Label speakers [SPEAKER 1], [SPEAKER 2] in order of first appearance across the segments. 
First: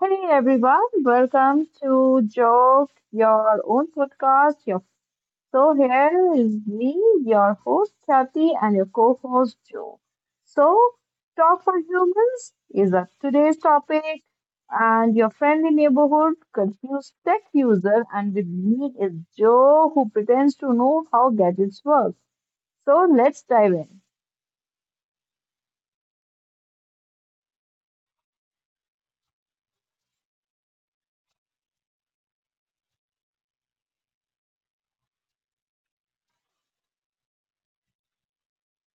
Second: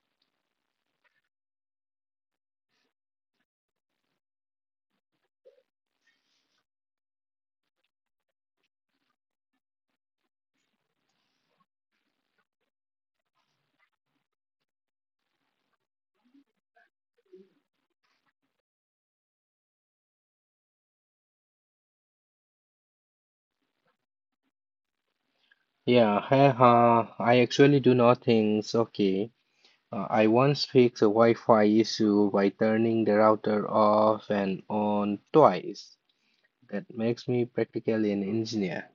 [SPEAKER 1] Hey everyone, welcome to Joke Your Own Podcast. Your so here is me, your host Kathy, and your co-host Joe. So, Talk for Humans is a today's topic, and your friendly neighborhood confused tech user. And with me is Joe, who pretends to know how gadgets work. So let's dive in.
[SPEAKER 2] Yeah, I actually do nothing. Okay. I once fixed a Wi-Fi issue by turning the router off and on twice. That makes me practically an engineer.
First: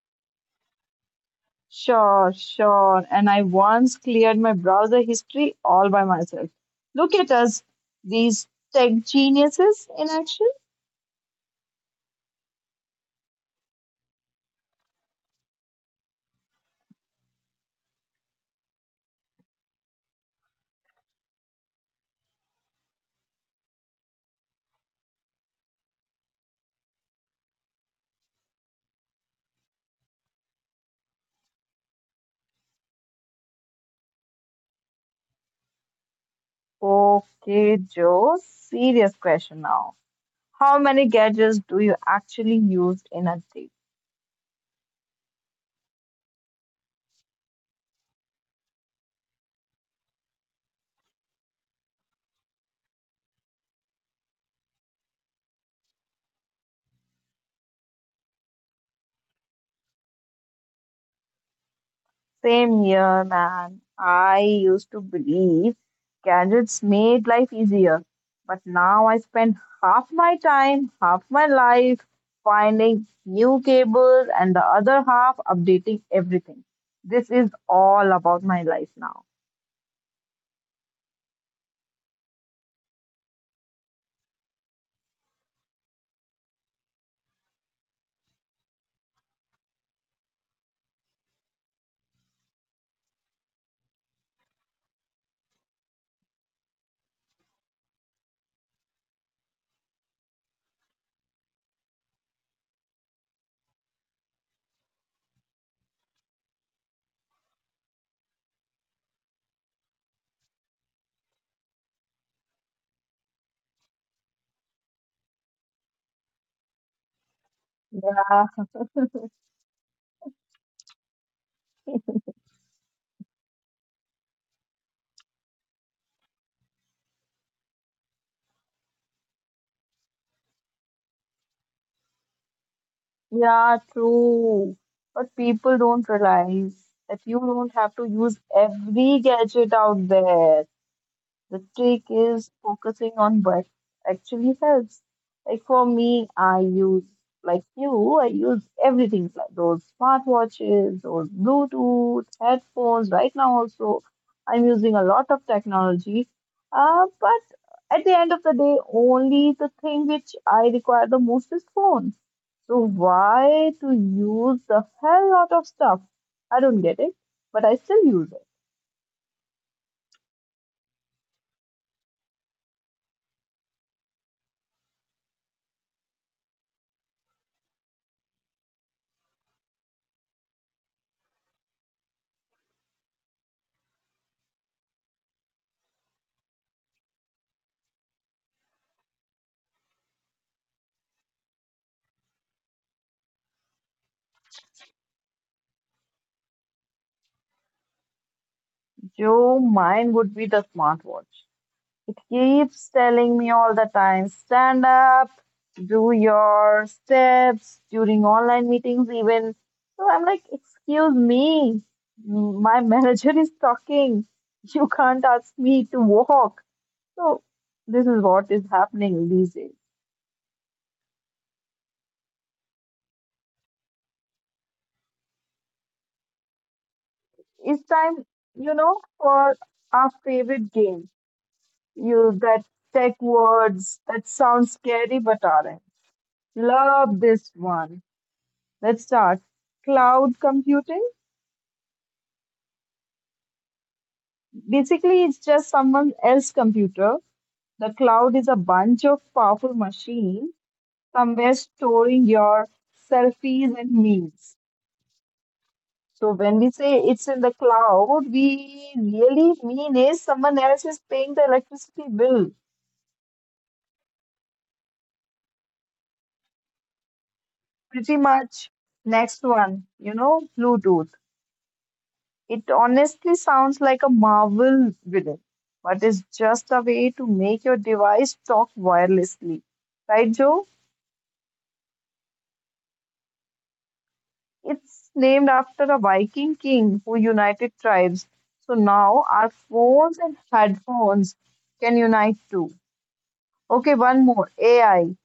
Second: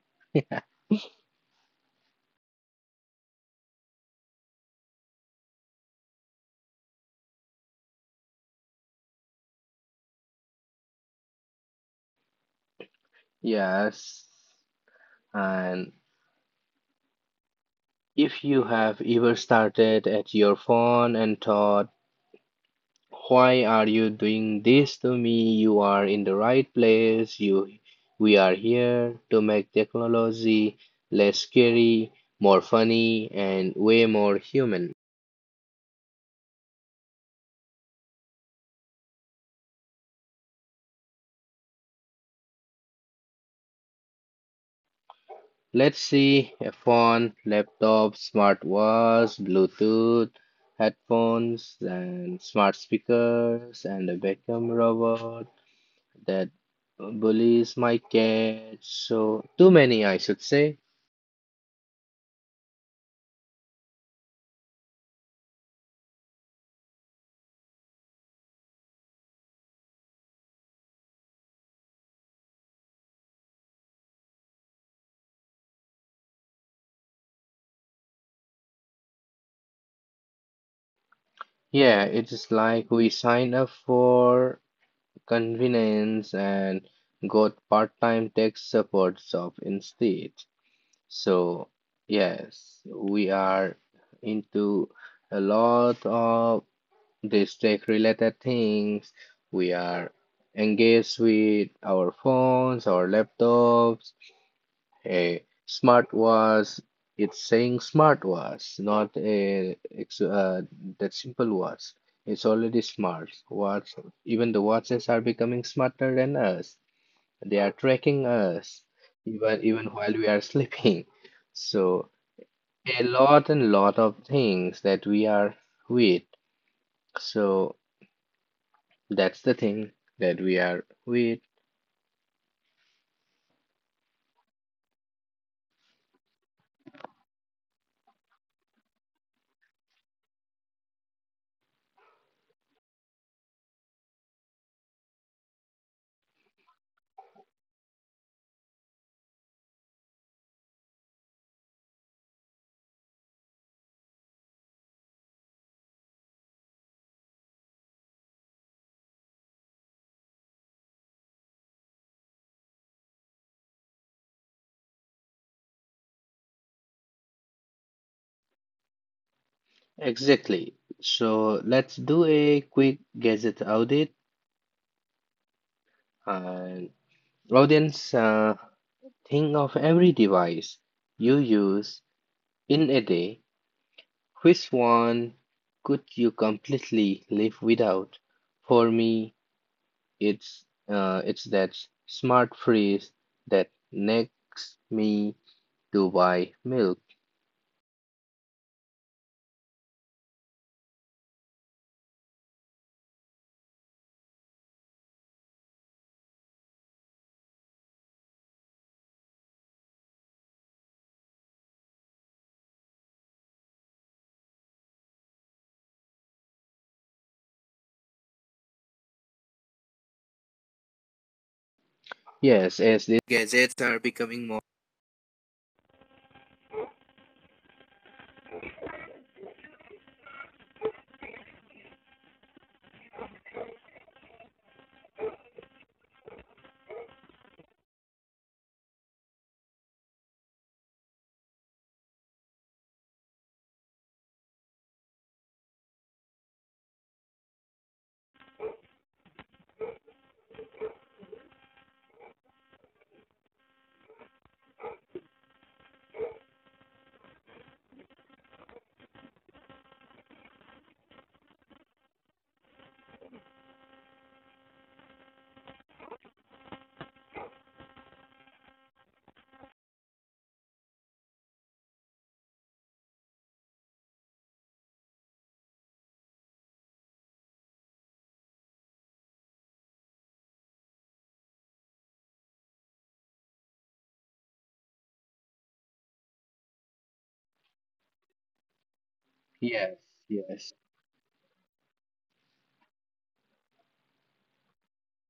[SPEAKER 1] Sure, sure. And I once cleared my browser history all by myself. Look at us, these tech geniuses in action.
[SPEAKER 2] Yes. And if you have ever started at your phone and thought, "Why are you doing this to me?" You are in the right place. We are here to make technology less scary, more funny, and way more human.
[SPEAKER 1] Okay, Joe, serious question now. How many gadgets do you actually use in a day?
[SPEAKER 2] Let's see, a phone, laptop, smartwatch, Bluetooth, headphones, and smart speakers, and a vacuum robot that bullies my cat. So, too many, I should say.
[SPEAKER 1] Same here, man. I used to believe gadgets made life easier, but now I spend half my time, half my life finding new cables and the other half updating everything. This is all about my life now.
[SPEAKER 2] Yeah, it is like we signed up for convenience and got part-time tech support job instead. So yes, we are into a lot of these tech-related things. We are engaged with our phones, our laptops, a smart was it's saying smart was not a ex- that simple was. It's already smart. Watch, even the watches are becoming smarter than us. They are tracking
[SPEAKER 1] Yeah,
[SPEAKER 2] us even while we are sleeping. So a lot and lot of things that we are with. So that's the thing that we are with.
[SPEAKER 1] yeah, true. But people don't realize that you don't have to use every gadget out there. The trick is focusing on what actually helps. Like for me, I use, like you, I use everything like those smartwatches, those Bluetooth, headphones. Right now, also, I'm using a lot of technology. But at the end of the day, only the thing which I require the most is phone. So why to use the hell lot of stuff? I don't get it, but I still use it.
[SPEAKER 2] Exactly. So let's do a quick gadget audit. And audience, think of every device you use in a day. Which one could you completely live without? For me, it's that smart fridge that nags me to buy milk.
[SPEAKER 1] Joe, mine would be the smartwatch. It keeps telling me all the time stand up, do your steps during online meetings, even. So I'm like, excuse me, my manager is talking. You can't ask me to walk. So this is what is happening these days.
[SPEAKER 2] Yes, as this. Gadgets are becoming more.
[SPEAKER 1] It's time for our favorite game. Use that tech words that sound scary but aren't. Love this one. Let's start. Cloud computing. Basically, it's just someone else's computer. The cloud is a bunch of powerful machines somewhere storing your selfies and memes. So when we say it's in the cloud, we really mean is someone else is paying the electricity bill. Pretty much next one, you know, Bluetooth. It honestly sounds like a Marvel villain, but it's just a way to make your device talk wirelessly. Right, Joe? It's named after a Viking king who united tribes. So now our
[SPEAKER 2] Yes,
[SPEAKER 1] phones and
[SPEAKER 2] yes.
[SPEAKER 1] headphones can unite too. Okay, one more AI.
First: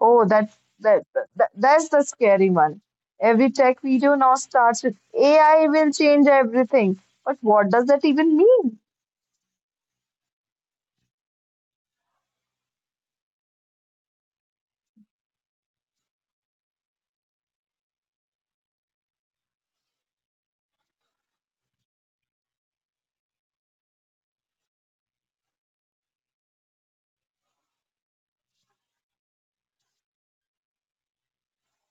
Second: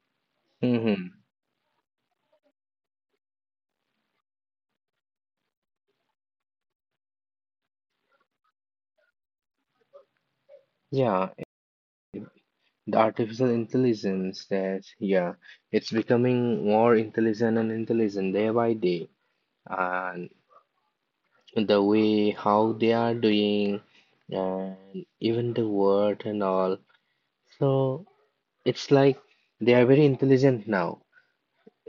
[SPEAKER 1] Oh, that, that,
[SPEAKER 2] hmm
[SPEAKER 1] that's the scary one. Every tech video now starts with AI will change everything. But what does that even mean?
[SPEAKER 2] Yeah, the artificial intelligence, that, yeah, it's becoming more intelligent and intelligent day by day. And the way how they are doing and even the word and all. So it's like they are very intelligent now.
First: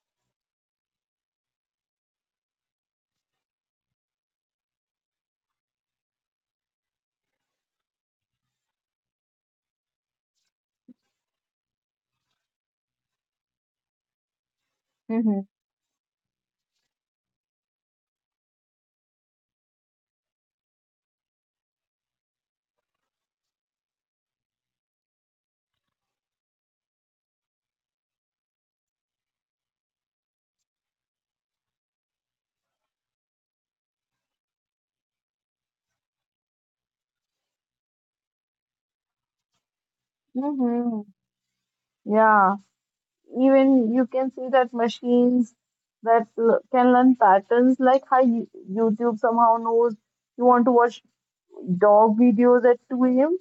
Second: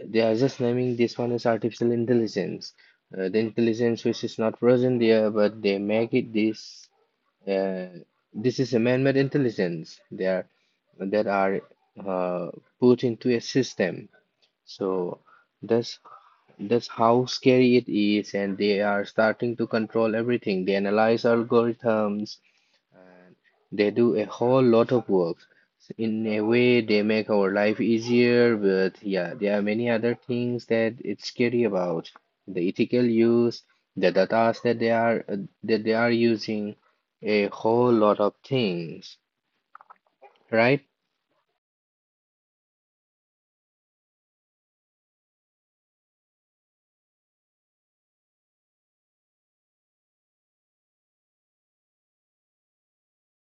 [SPEAKER 2] They are just naming this one as artificial intelligence. The intelligence which is not present there, but they make it this. Uh, this is a man-made intelligence. They are that are uh, Put into a system. So
[SPEAKER 1] hmm
[SPEAKER 2] that's that's how scary it is, and they are starting to control everything. They analyze algorithms and they do a whole lot of work. In a way, they make our life easier, but yeah, there are many other things that it's scary about. The ethical use, the data that they are using, a whole lot of things, right?
[SPEAKER 1] hmm Yeah, even you can see that machines can learn patterns like how YouTube somehow knows you want to watch dog videos at 2 a.m.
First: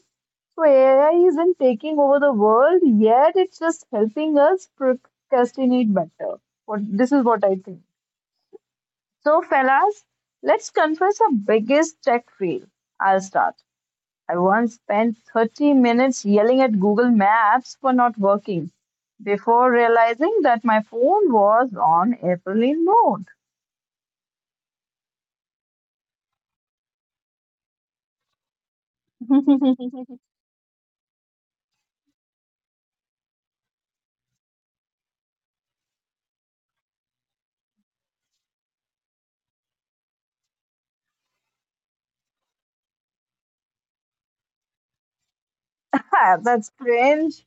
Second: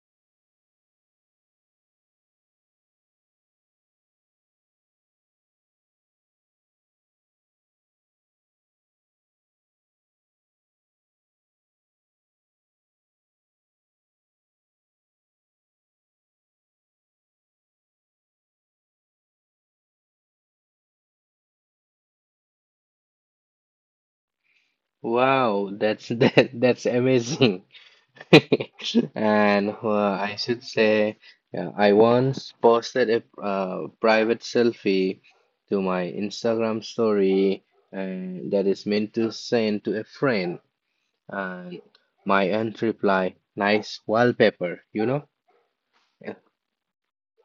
[SPEAKER 1] So AI isn't taking over the world yet; it's just helping us procrastinate better. What this is what I think. So, fellas, let's confess our biggest tech fail. I'll start. I once spent 30 minutes yelling at Google Maps for not working before realizing that my phone was on airplane mode.
[SPEAKER 2] Wow, that's that's amazing. And I should say, yeah, I once posted a private selfie to my Instagram story, and that is meant to send to a friend. And my aunt replied, "Nice wallpaper, you know?" Yeah.
[SPEAKER 1] That's cringe.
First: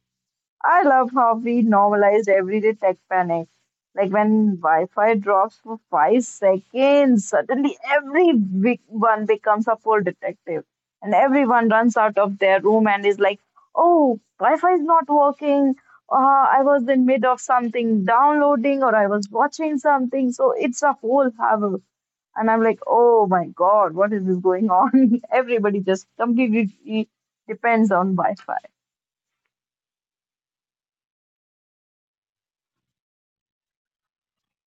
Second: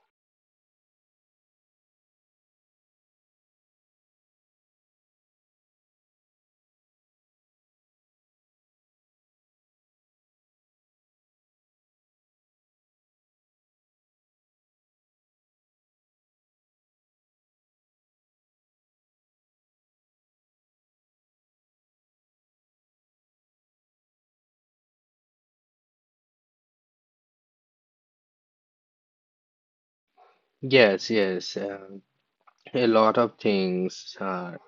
[SPEAKER 1] I love how we normalized everyday tech panic. Like when Wi Fi drops for 5 seconds, suddenly every big one becomes a full detective. And everyone runs out of their room and is like, oh, Wi Fi is not working. Uh, I was in mid of something downloading or I was watching something. So it's a whole havoc. And I'm like, oh my God, what is this going on? Everybody just completely depends on Wi Fi.
[SPEAKER 2] Yes, yes. A lot of things are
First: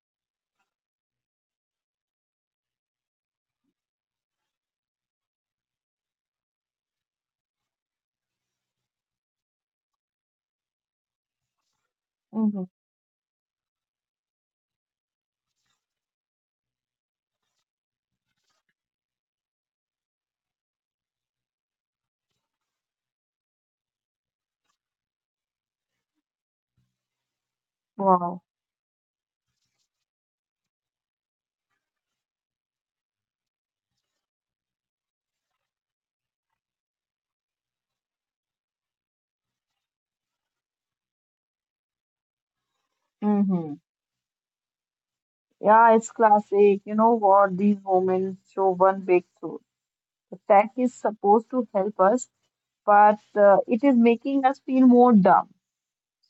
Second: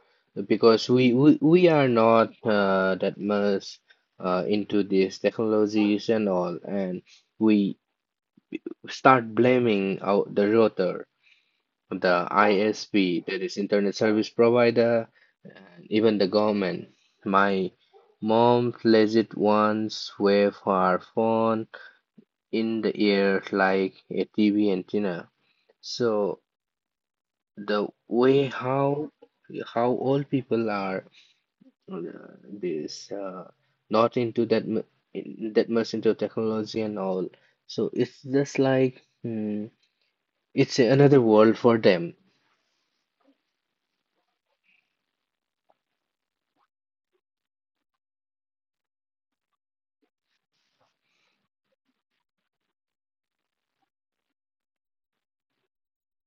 [SPEAKER 2] because we are not that much into these technologies and all. And we start blaming out the router, the
[SPEAKER 1] hmm
[SPEAKER 2] ISP, that is internet service provider, and even the government. My mom plays it once with her phone in the ear like a TV antenna. So the way
[SPEAKER 1] Wow.
[SPEAKER 2] how old people are uh, this not into that much into technology and all. So it's just like, hmm, it's another world for them.
[SPEAKER 1] Mm-hmm. Yeah, it's classic. You know what? These moments show one big truth. The tech is supposed to help us, but it is making us feel more dumb.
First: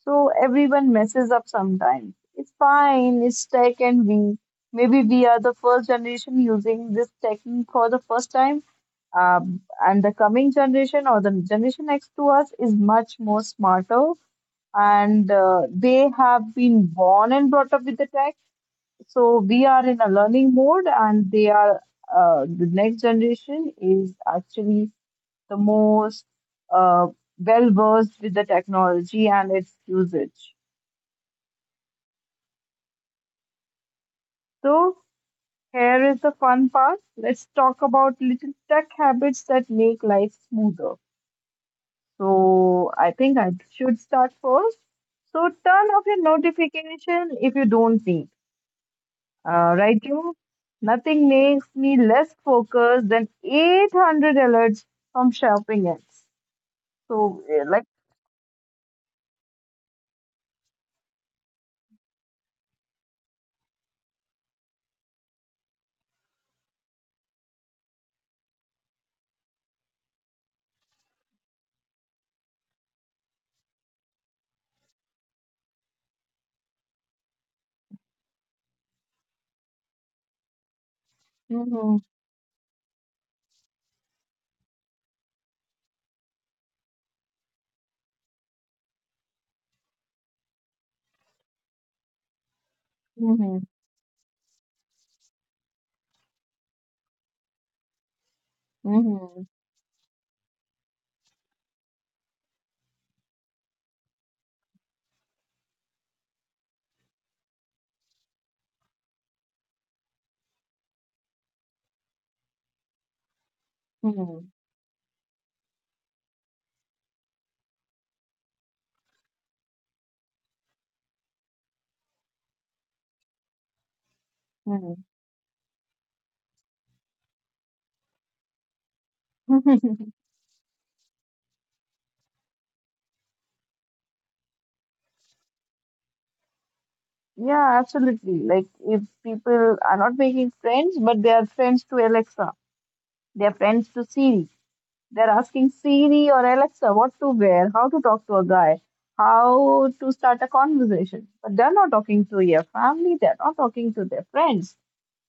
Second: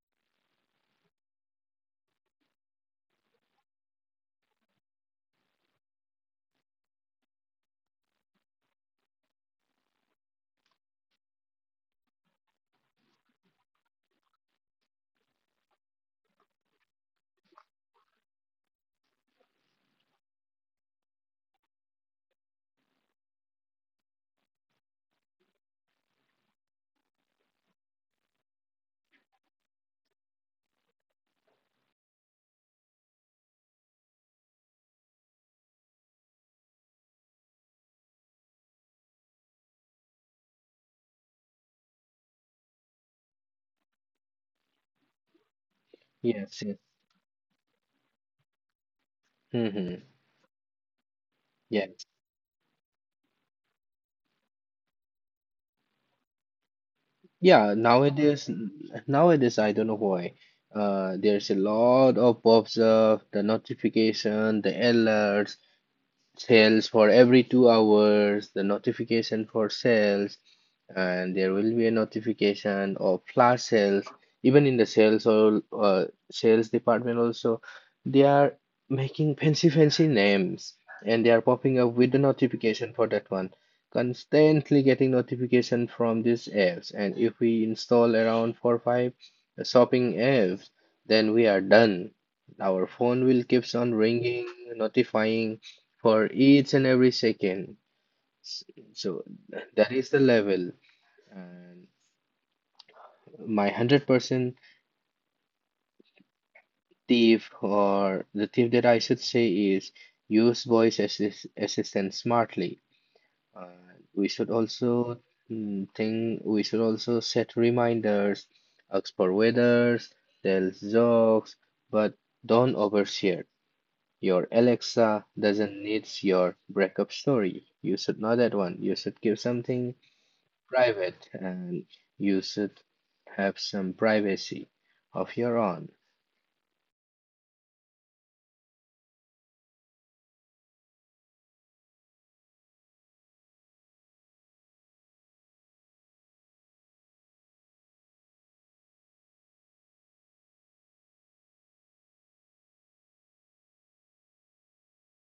[SPEAKER 1] So everyone messes up sometimes. It's fine, it's tech, and we maybe we are the first generation using this technique for the first time. Um, and the coming generation or the generation next to us is much more smarter, and they have been born and brought up with the tech. So we are in a learning mode, and they are the next generation is actually the most uh, well versed with the technology and its usage. So here is the fun part. Let's talk about little tech habits that make life smoother. So I think I should start first. So turn off your
[SPEAKER 2] Yes, yes.
[SPEAKER 1] notification if you don't need.
[SPEAKER 2] Mm-hmm.
[SPEAKER 1] Right, Drew? Nothing makes
[SPEAKER 2] Yeah.
[SPEAKER 1] me less focused than 800 alerts from shopping apps. So,
[SPEAKER 2] Yeah,
[SPEAKER 1] like,
[SPEAKER 2] nowadays I don't know why. Uh, there's a lot of pops up, the notification, the alerts, sales for every 2 hours, the notification for sales. And there will be a notification of flash sales even in the sales or sales department also. They are making fancy names and they are popping up
[SPEAKER 1] hmm
[SPEAKER 2] with the notification for that one, constantly getting notification from these apps. And if we install around four or five shopping apps, then we are done. Our phone will
[SPEAKER 1] hmm
[SPEAKER 2] keeps on ringing, notifying for each and every second. S- so
[SPEAKER 1] hmm
[SPEAKER 2] that is the level. And my 100% thief, or the thief that I should say, is use voice assist assistant smartly. Uh, we
[SPEAKER 1] hmm
[SPEAKER 2] should also we should also set reminders, ask for weathers, tell jokes, but don't overshare. Your
[SPEAKER 1] hmm
[SPEAKER 2] Alexa doesn't needs your breakup story. You should know that one. You should give something private and you should have some privacy of your own.
[SPEAKER 1] yeah, absolutely. Like, if people are not making friends, but they are friends to Alexa, they are friends to Siri, they're asking Siri or Alexa what to wear, how to talk to a guy, how to start a conversation. But they're not talking to your family, they're not talking to their friends.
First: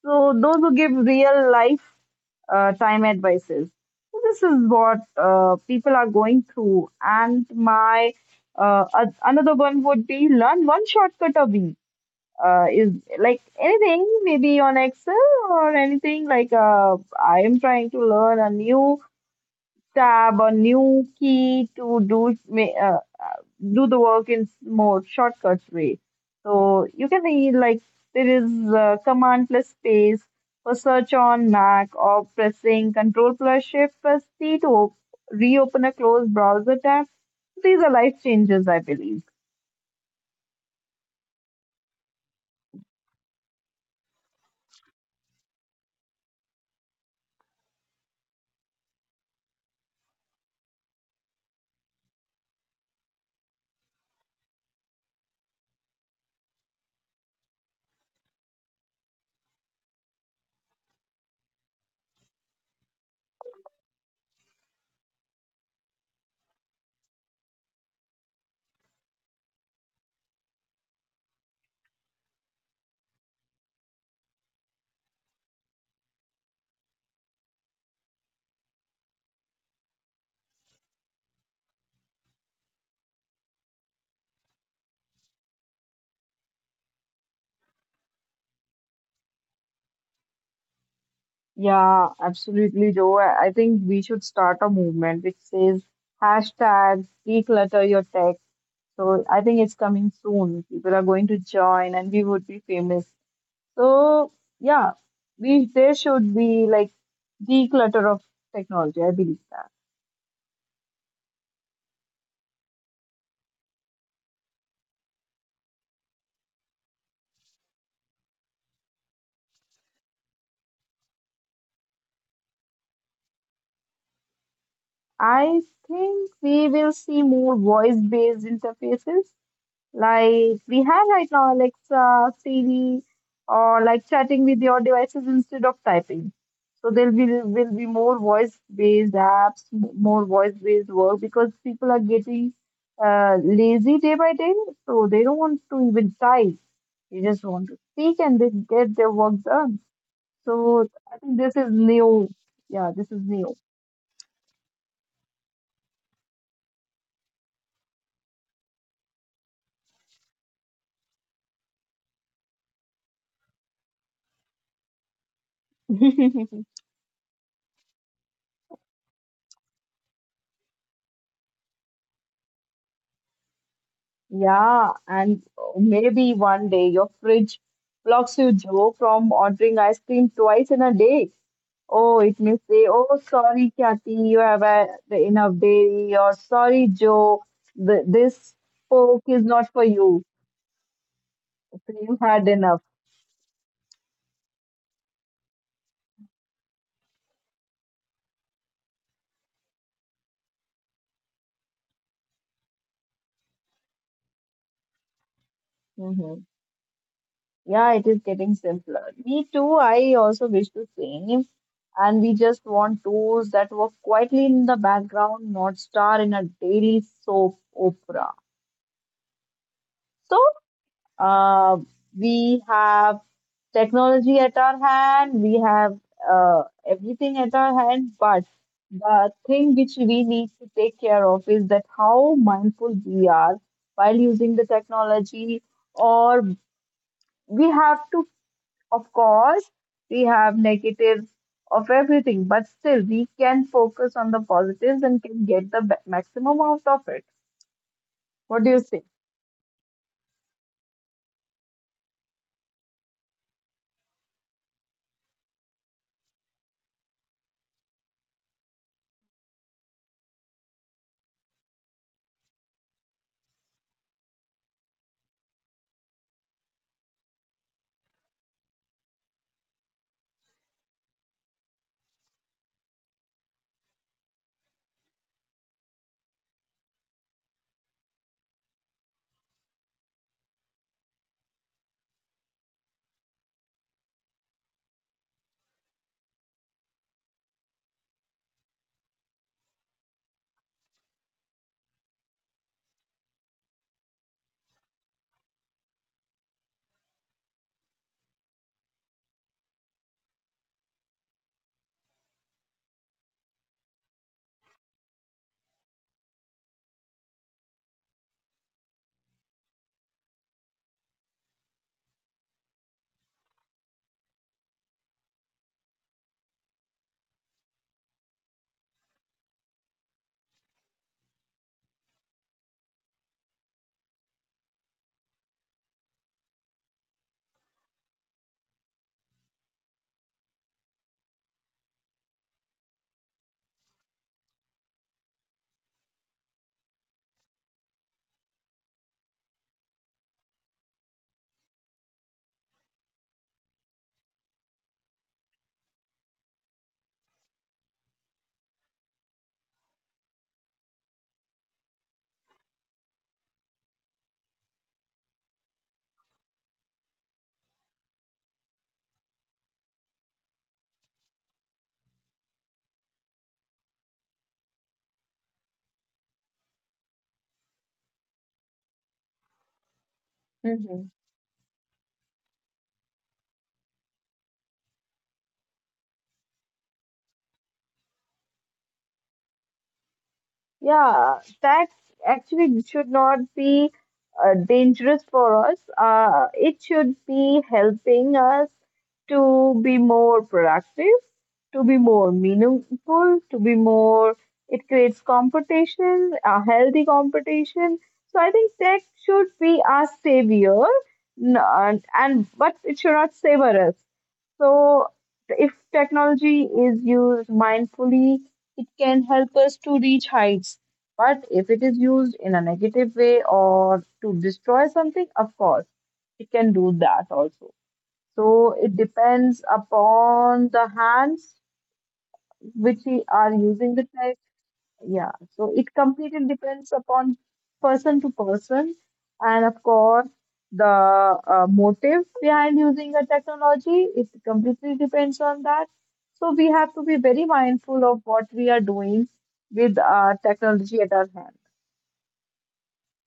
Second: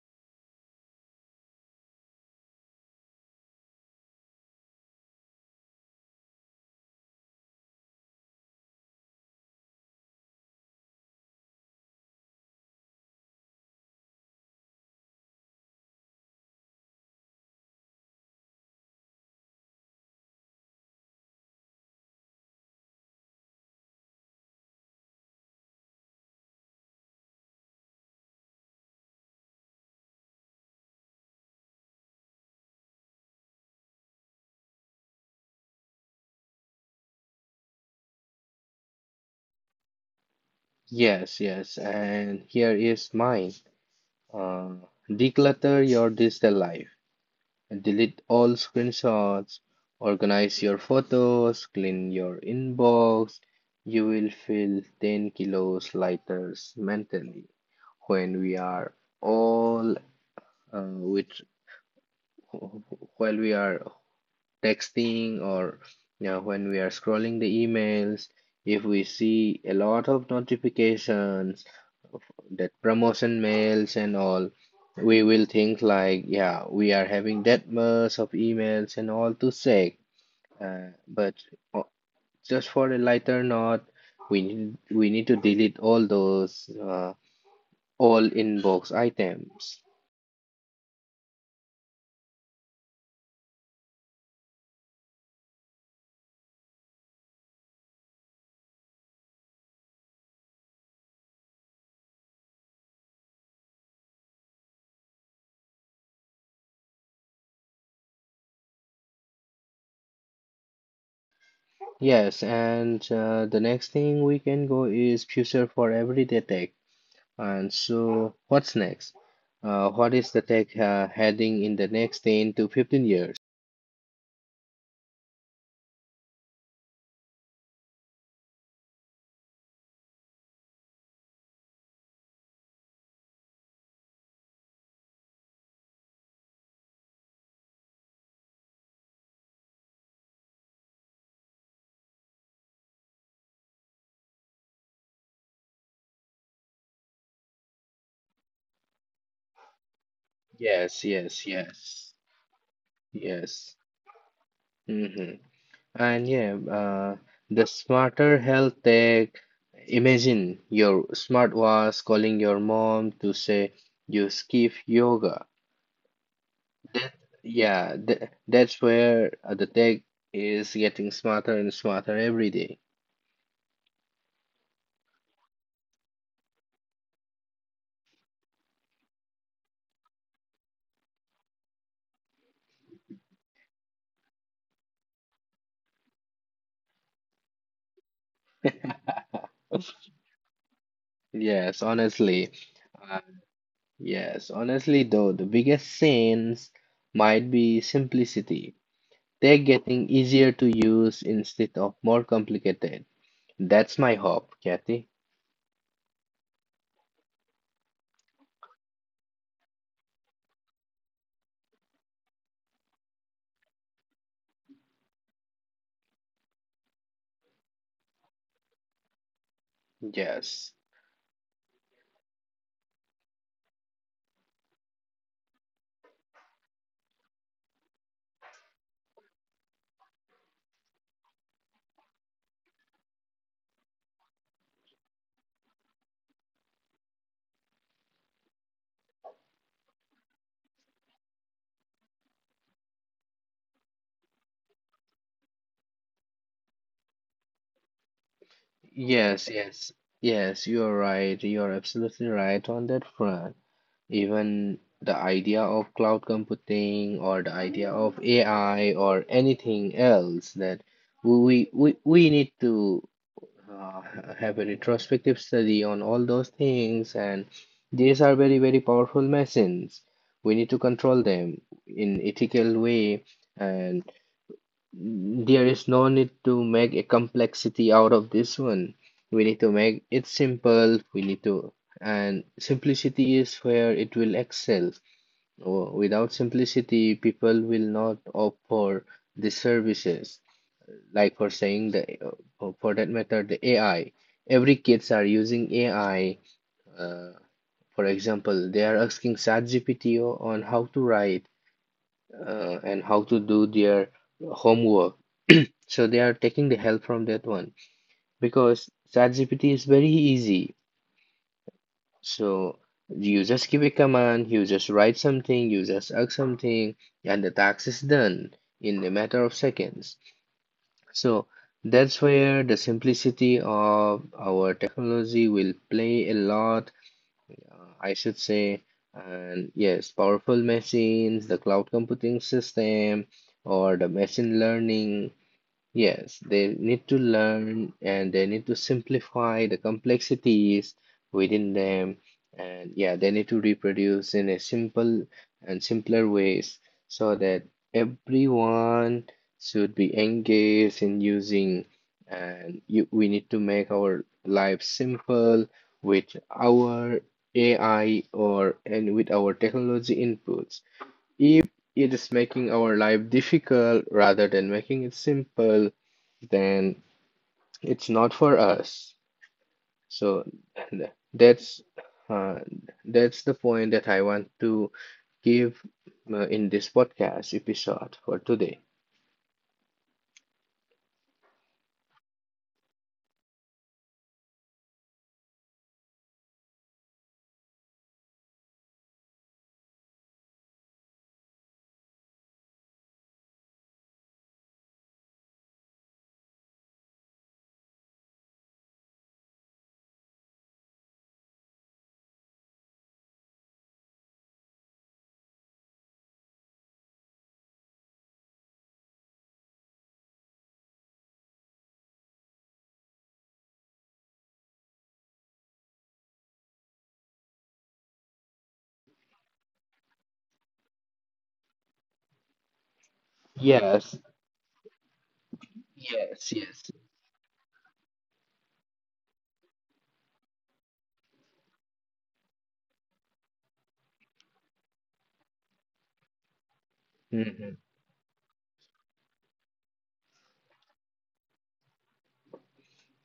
[SPEAKER 1] So those who give real life time advices. So this is what people are going through. And my another one would be learn one shortcut a week. Is like anything, maybe on Excel or anything like I am trying to learn a new tab, a new key to uh, do the work in more shortcut way. So you can see like there is command plus space for search on Mac or pressing control plus shift plus C to reopen a closed browser tab. These are life changes, I believe.
[SPEAKER 2] Yes, yes, and here is mine. Uh, Declutter your digital life. Delete all screenshots, organize your photos, clean your inbox. You will feel 10 kilos lighter mentally when we are all which while we are texting or, you know, when we are scrolling the emails, if we see a lot of notifications, that promotion mails and all, we will think like, yeah, we are having that much of emails and all to check. But o- just for a lighter note, we need to delete all those all inbox items.
[SPEAKER 1] Yeah, absolutely, Joe. I think we should start a movement which says hashtag declutter your tech. So I think it's coming soon. People are going to join and we would be famous. So yeah, we there should be like declutter of technology. I believe that.
[SPEAKER 2] Yes, and the next thing we can go is future for everyday tech. And so, what's next? What is the tech heading in the next 10 to 15 years?
[SPEAKER 1] I think we will see more voice-based interfaces like we have right now, Alexa, Siri, or like chatting with your devices instead of typing. So there will be more voice-based apps, more voice-based work because people are getting lazy day by day, so they don't want to even type. They just want to speak and they get their work done. So
[SPEAKER 2] Yes,
[SPEAKER 1] I think
[SPEAKER 2] yes,
[SPEAKER 1] this is
[SPEAKER 2] yes.
[SPEAKER 1] new. Yeah, this is new.
[SPEAKER 2] Yes. hmm And yeah, the smarter health tech, imagine your smartwatch calling your mom to say you skip yoga. Yeah, th that's where the tech is getting smarter and smarter every day.
[SPEAKER 1] Yeah, and maybe one day your fridge blocks you, Joe, from ordering ice cream twice in a day. Oh, it may say, "Oh, sorry, Kathy, you have had enough dairy," or "Sorry, Joe, th this Coke is not for you. So
[SPEAKER 2] Yes,
[SPEAKER 1] you had
[SPEAKER 2] honestly.
[SPEAKER 1] enough."
[SPEAKER 2] Uh, yes, honestly, though, the biggest sins might be simplicity. Tech getting easier to use instead of more complicated. That's my hope, Kathy.
[SPEAKER 1] hmm Yeah, it is getting simpler. Me too. I also wish the same. And we just want tools that work quietly in the background, not star in a daily soap opera. So
[SPEAKER 2] Yes.
[SPEAKER 1] Uh, we have technology at our hand, we have everything at our hand, but the thing which we need to take care of is that how mindful we are while using the technology, or we have to, of course, we have negatives of everything, but still we can focus on the positives and can get the maximum out of it. What do you say?
[SPEAKER 2] Yes, yes, yes, you're right. You're absolutely right on that front. Even the idea of cloud computing or the idea of AI or anything else, that we need to uh, have a retrospective study on all those things, and these are very, very powerful machines. We need to control them in ethical way. And there is no need to make a complexity out of this one. We need to make it simple. And simplicity is where it will excel. Oh, without simplicity, people will not opt for the services. Like for saying for that matter, the AI. Every kids are using AI. Uh, for example, they are asking ChatGPT on how to write and how to do their homework. So they are taking the help from that one because ChatGPT is very easy. So you just give a command, you just write something, you just ask something, and the task is done in a matter of seconds. So that's where the simplicity of our technology will play a lot, I should say. And yes, powerful machines, the cloud computing system, or the machine learning, yes, they need to learn and they need to simplify the complexities within them. And yeah, they need to reproduce in a simple and simpler ways so that everyone should be engaged in using. We need to make our life simple with our AI, or and with our technology inputs. If it is making our life difficult rather than making it simple, then it's not for us. So th- that's uh, that's the point that I want to give in this podcast episode for today.
[SPEAKER 1] Yeah, that actually should not be dangerous for us. It should be helping us to be more productive, to be more meaningful, to be more. It creates competition, a healthy competition. So I think tech should be our savior, and but it should not savor us. So, if technology is used mindfully, it can help us to reach heights. But if it is used in a negative way or to destroy something, of course, it can do that also. So, it depends upon the hands which we are using the
[SPEAKER 2] Yes,
[SPEAKER 1] yeah, so it completely
[SPEAKER 2] yes, yes.
[SPEAKER 1] depends upon person to person, and of course the motive behind using a technology, it completely depends on that. So we have to be very
[SPEAKER 2] hmm
[SPEAKER 1] mindful of what we are doing with our technology at our hand.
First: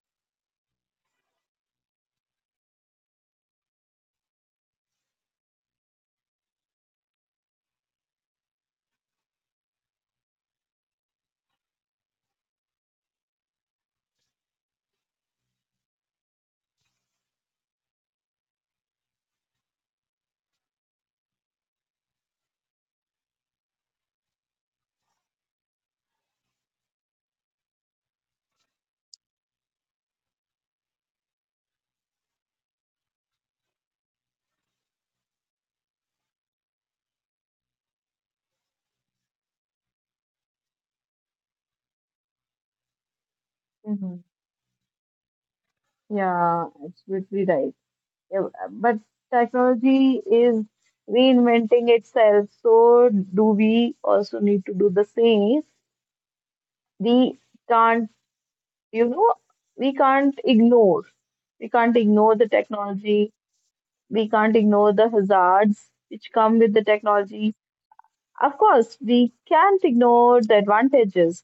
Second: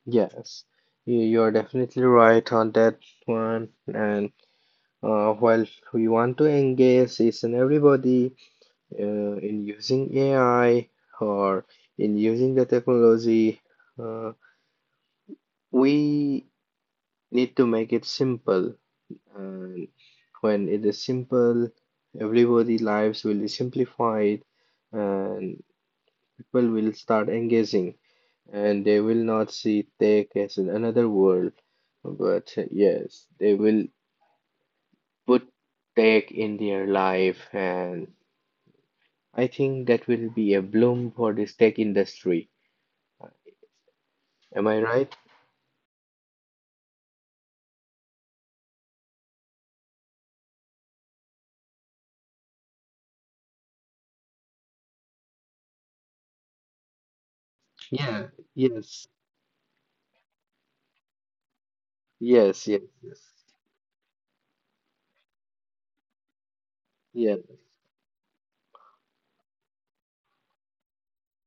[SPEAKER 2] Yes, you're definitely right on that one. And while we want to engage each and everybody in using AI or in using the technology, uh, we need to make it simple. And when it is simple, everybody lives will be simplified, and people will start engaging and they will not see tech as another world. But yes, they will put tech in their life, and I think that will be a bloom for this tech industry.
[SPEAKER 1] hmm
[SPEAKER 2] Am I right?
[SPEAKER 1] yeah, absolutely right. Yeah, but technology is reinventing itself, so do we also need to do the same. We can't
[SPEAKER 2] Yeah,
[SPEAKER 1] you
[SPEAKER 2] yes,
[SPEAKER 1] know we can't ignore, we can't ignore the
[SPEAKER 2] yes, yes, yes,
[SPEAKER 1] technology, we can't ignore the hazards which come with the
[SPEAKER 2] yeah.
[SPEAKER 1] technology. Of course we can't ignore the advantages.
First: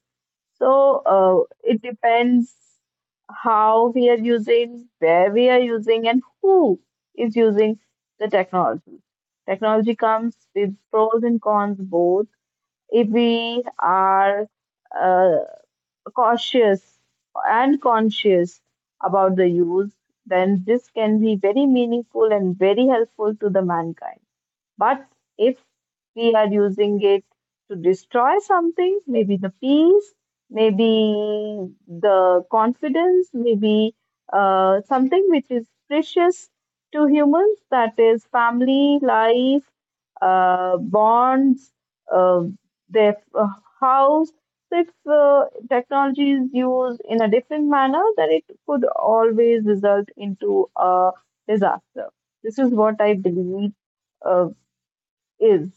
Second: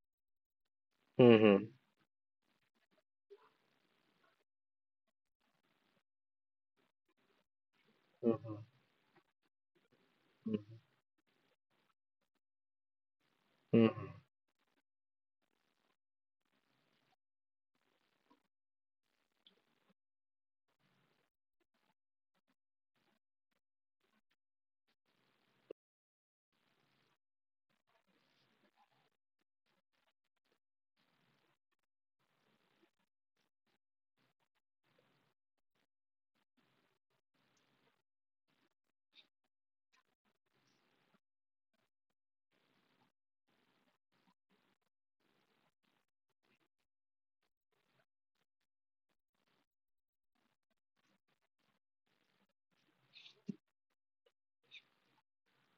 [SPEAKER 1] So
[SPEAKER 2] Mm-hmm.
[SPEAKER 1] it depends how we are using, where we are using, and who is using the
[SPEAKER 2] Mm-hmm.
[SPEAKER 1] technology. Technology comes with pros and cons both. If we
[SPEAKER 2] Mm-hmm.
[SPEAKER 1] are uh, cautious and conscious about the use, then this can be very meaningful and very helpful to the mankind. But if we are using it to destroy something, maybe the peace, maybe the confidence, maybe something which is precious to humans, that is family, life, bonds, uh, their house. So if technology is used in a different manner, then it could always result into a disaster. This is what I believe uh, is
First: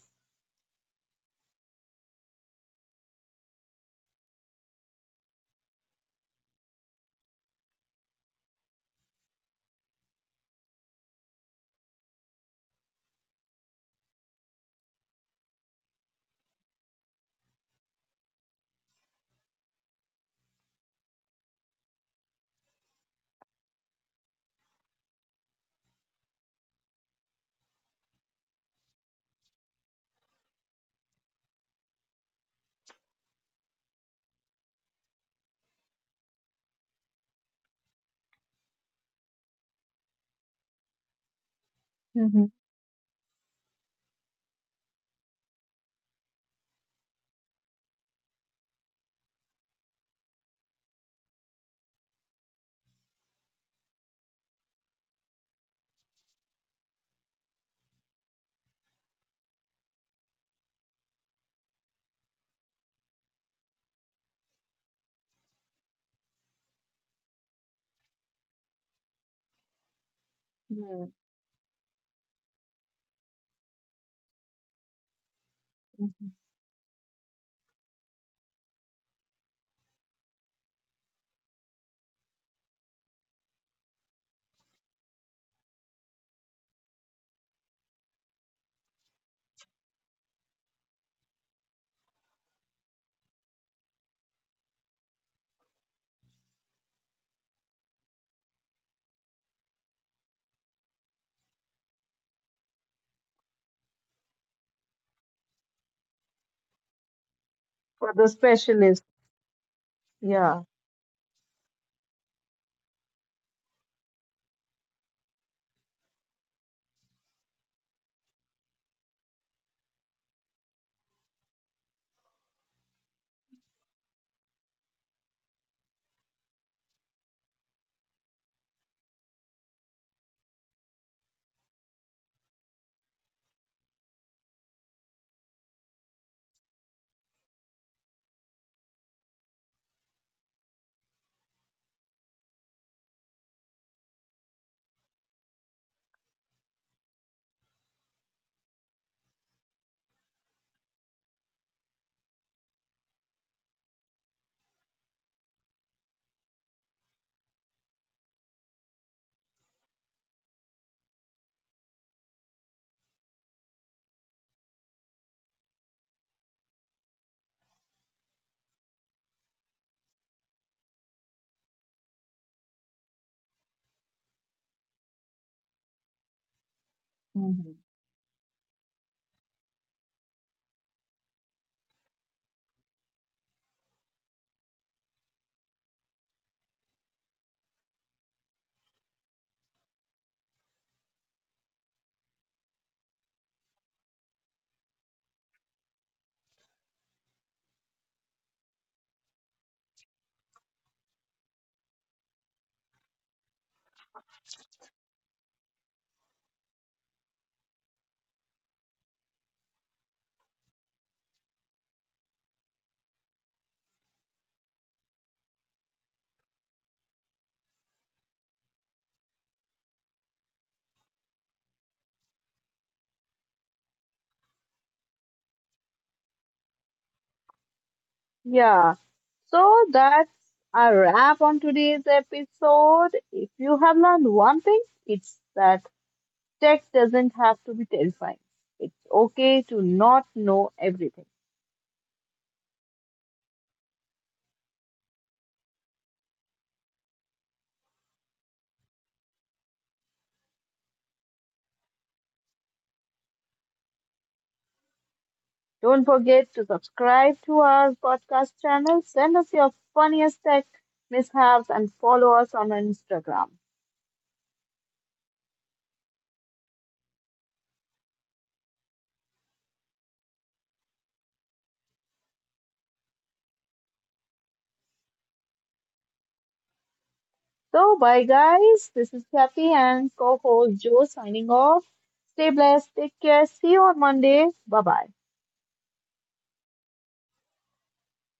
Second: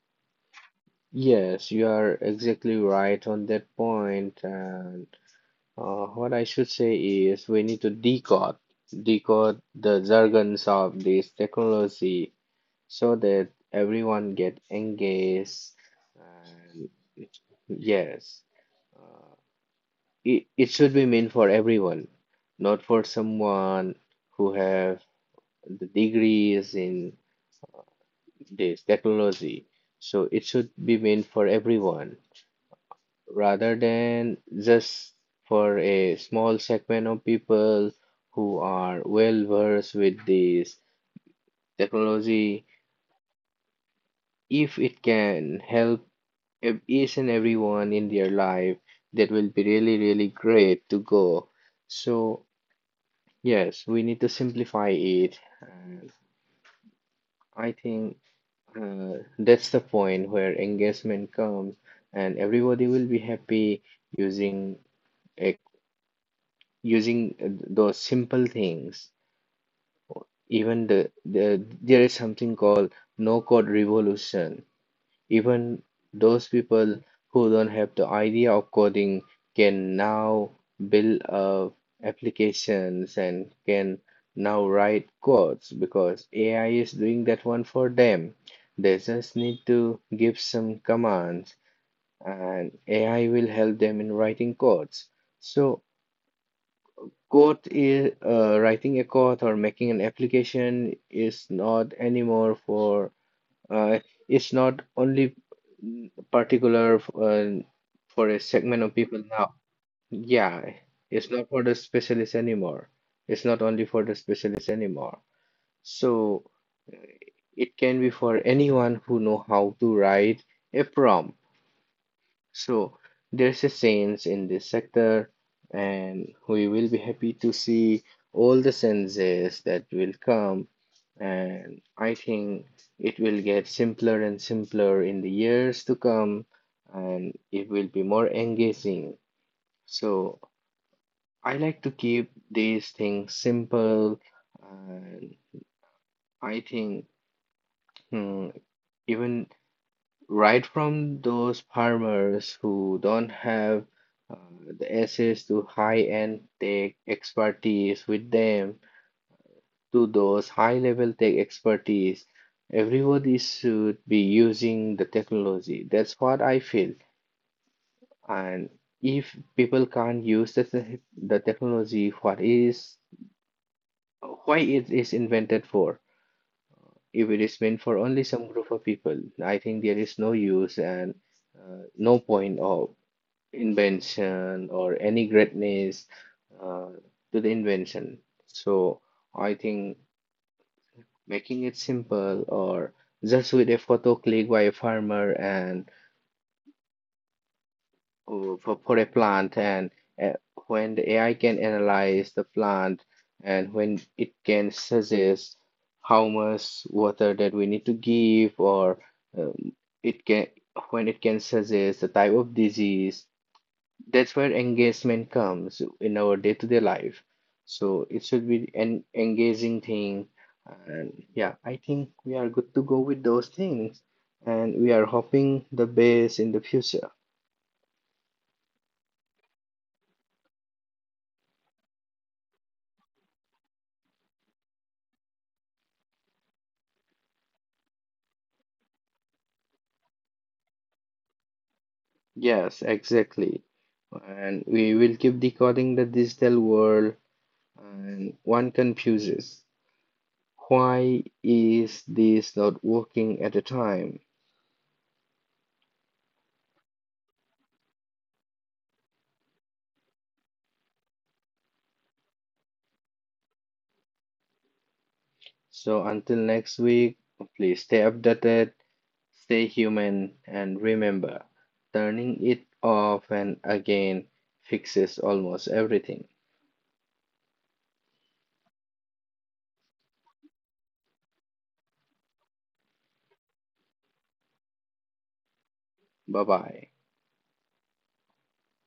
[SPEAKER 2] Yes, you are exactly right on that point. And what I should say is we need to decode the jargons of this technology so that everyone get engaged. And yes, uh, it should be meant for everyone, not for someone who have the degrees in this technology. So it should be meant for everyone rather than just for a small segment of people who are well versed with this
[SPEAKER 1] Mm-hmm.
[SPEAKER 2] technology. If it can help each and everyone in their life, that will be really, really great to go. So, yes, we need to simplify it. And I think that's the point where engagement comes, and everybody will be happy using a, using those simple things. Even
[SPEAKER 1] Mm-hmm.
[SPEAKER 2] the there is something called no code revolution. Even those people who don't have the idea of coding can now build applications and can now write codes because AI is doing that one for them. They just need to give some commands and AI will help them in writing codes. So code is writing a code or making an application is not anymore for uh, it's not only particular
[SPEAKER 1] for the
[SPEAKER 2] for a
[SPEAKER 1] specialist.
[SPEAKER 2] segment of people now.
[SPEAKER 1] Yeah.
[SPEAKER 2] Yeah, it's not for the specialists anymore. It's not only for the specialists anymore. So uh, it can be for anyone who know how to write a prompt. So there's a change in this sector, and we will be happy to see all the changes that will come. And I think it will get simpler and simpler in the years to come, and it will be more engaging. So I like to keep these things simple, and I think, hmm, even right from those farmers who don't have uh, the access to high-end tech expertise with them to those high-level tech expertise. Everybody should be using the technology. That's what I feel. And if people can't use the technology, what is why it is invented for? If it
[SPEAKER 1] Mm-hmm.
[SPEAKER 2] is meant for only some group of people, I think there is no use and no point of invention or any greatness uh, to the invention. So I think making it simple, or just with a photo click by a farmer and for a plant, and uh, when the AI can analyze the plant, and when it can suggest how much water that we need to give, or um, it can when it can suggest the type of disease, that's where engagement comes in our day-to-day life. So it should be an engaging thing. And yeah, I think we are good to go with those things. And we are hoping the best in the future.
[SPEAKER 1] Yeah. So that's a wrap on today's episode. If you have learned one thing, it's that tech doesn't have to be terrifying. It's okay to not know everything.
[SPEAKER 2] Yes, exactly. And we will keep decoding the digital world. And one confuses. Why is this not working at a time?
[SPEAKER 1] Don't forget to subscribe to our podcast channel, send us your funniest tech mishaps, and follow us on Instagram.
[SPEAKER 2] So until next week, please stay updated. Stay human and remember, turning it off and again fixes almost everything.
[SPEAKER 1] So, bye guys. This is Kathy and co host Joe signing off. Stay blessed. Take care. See you on Monday. Bye bye.
[SPEAKER 2] Bye bye.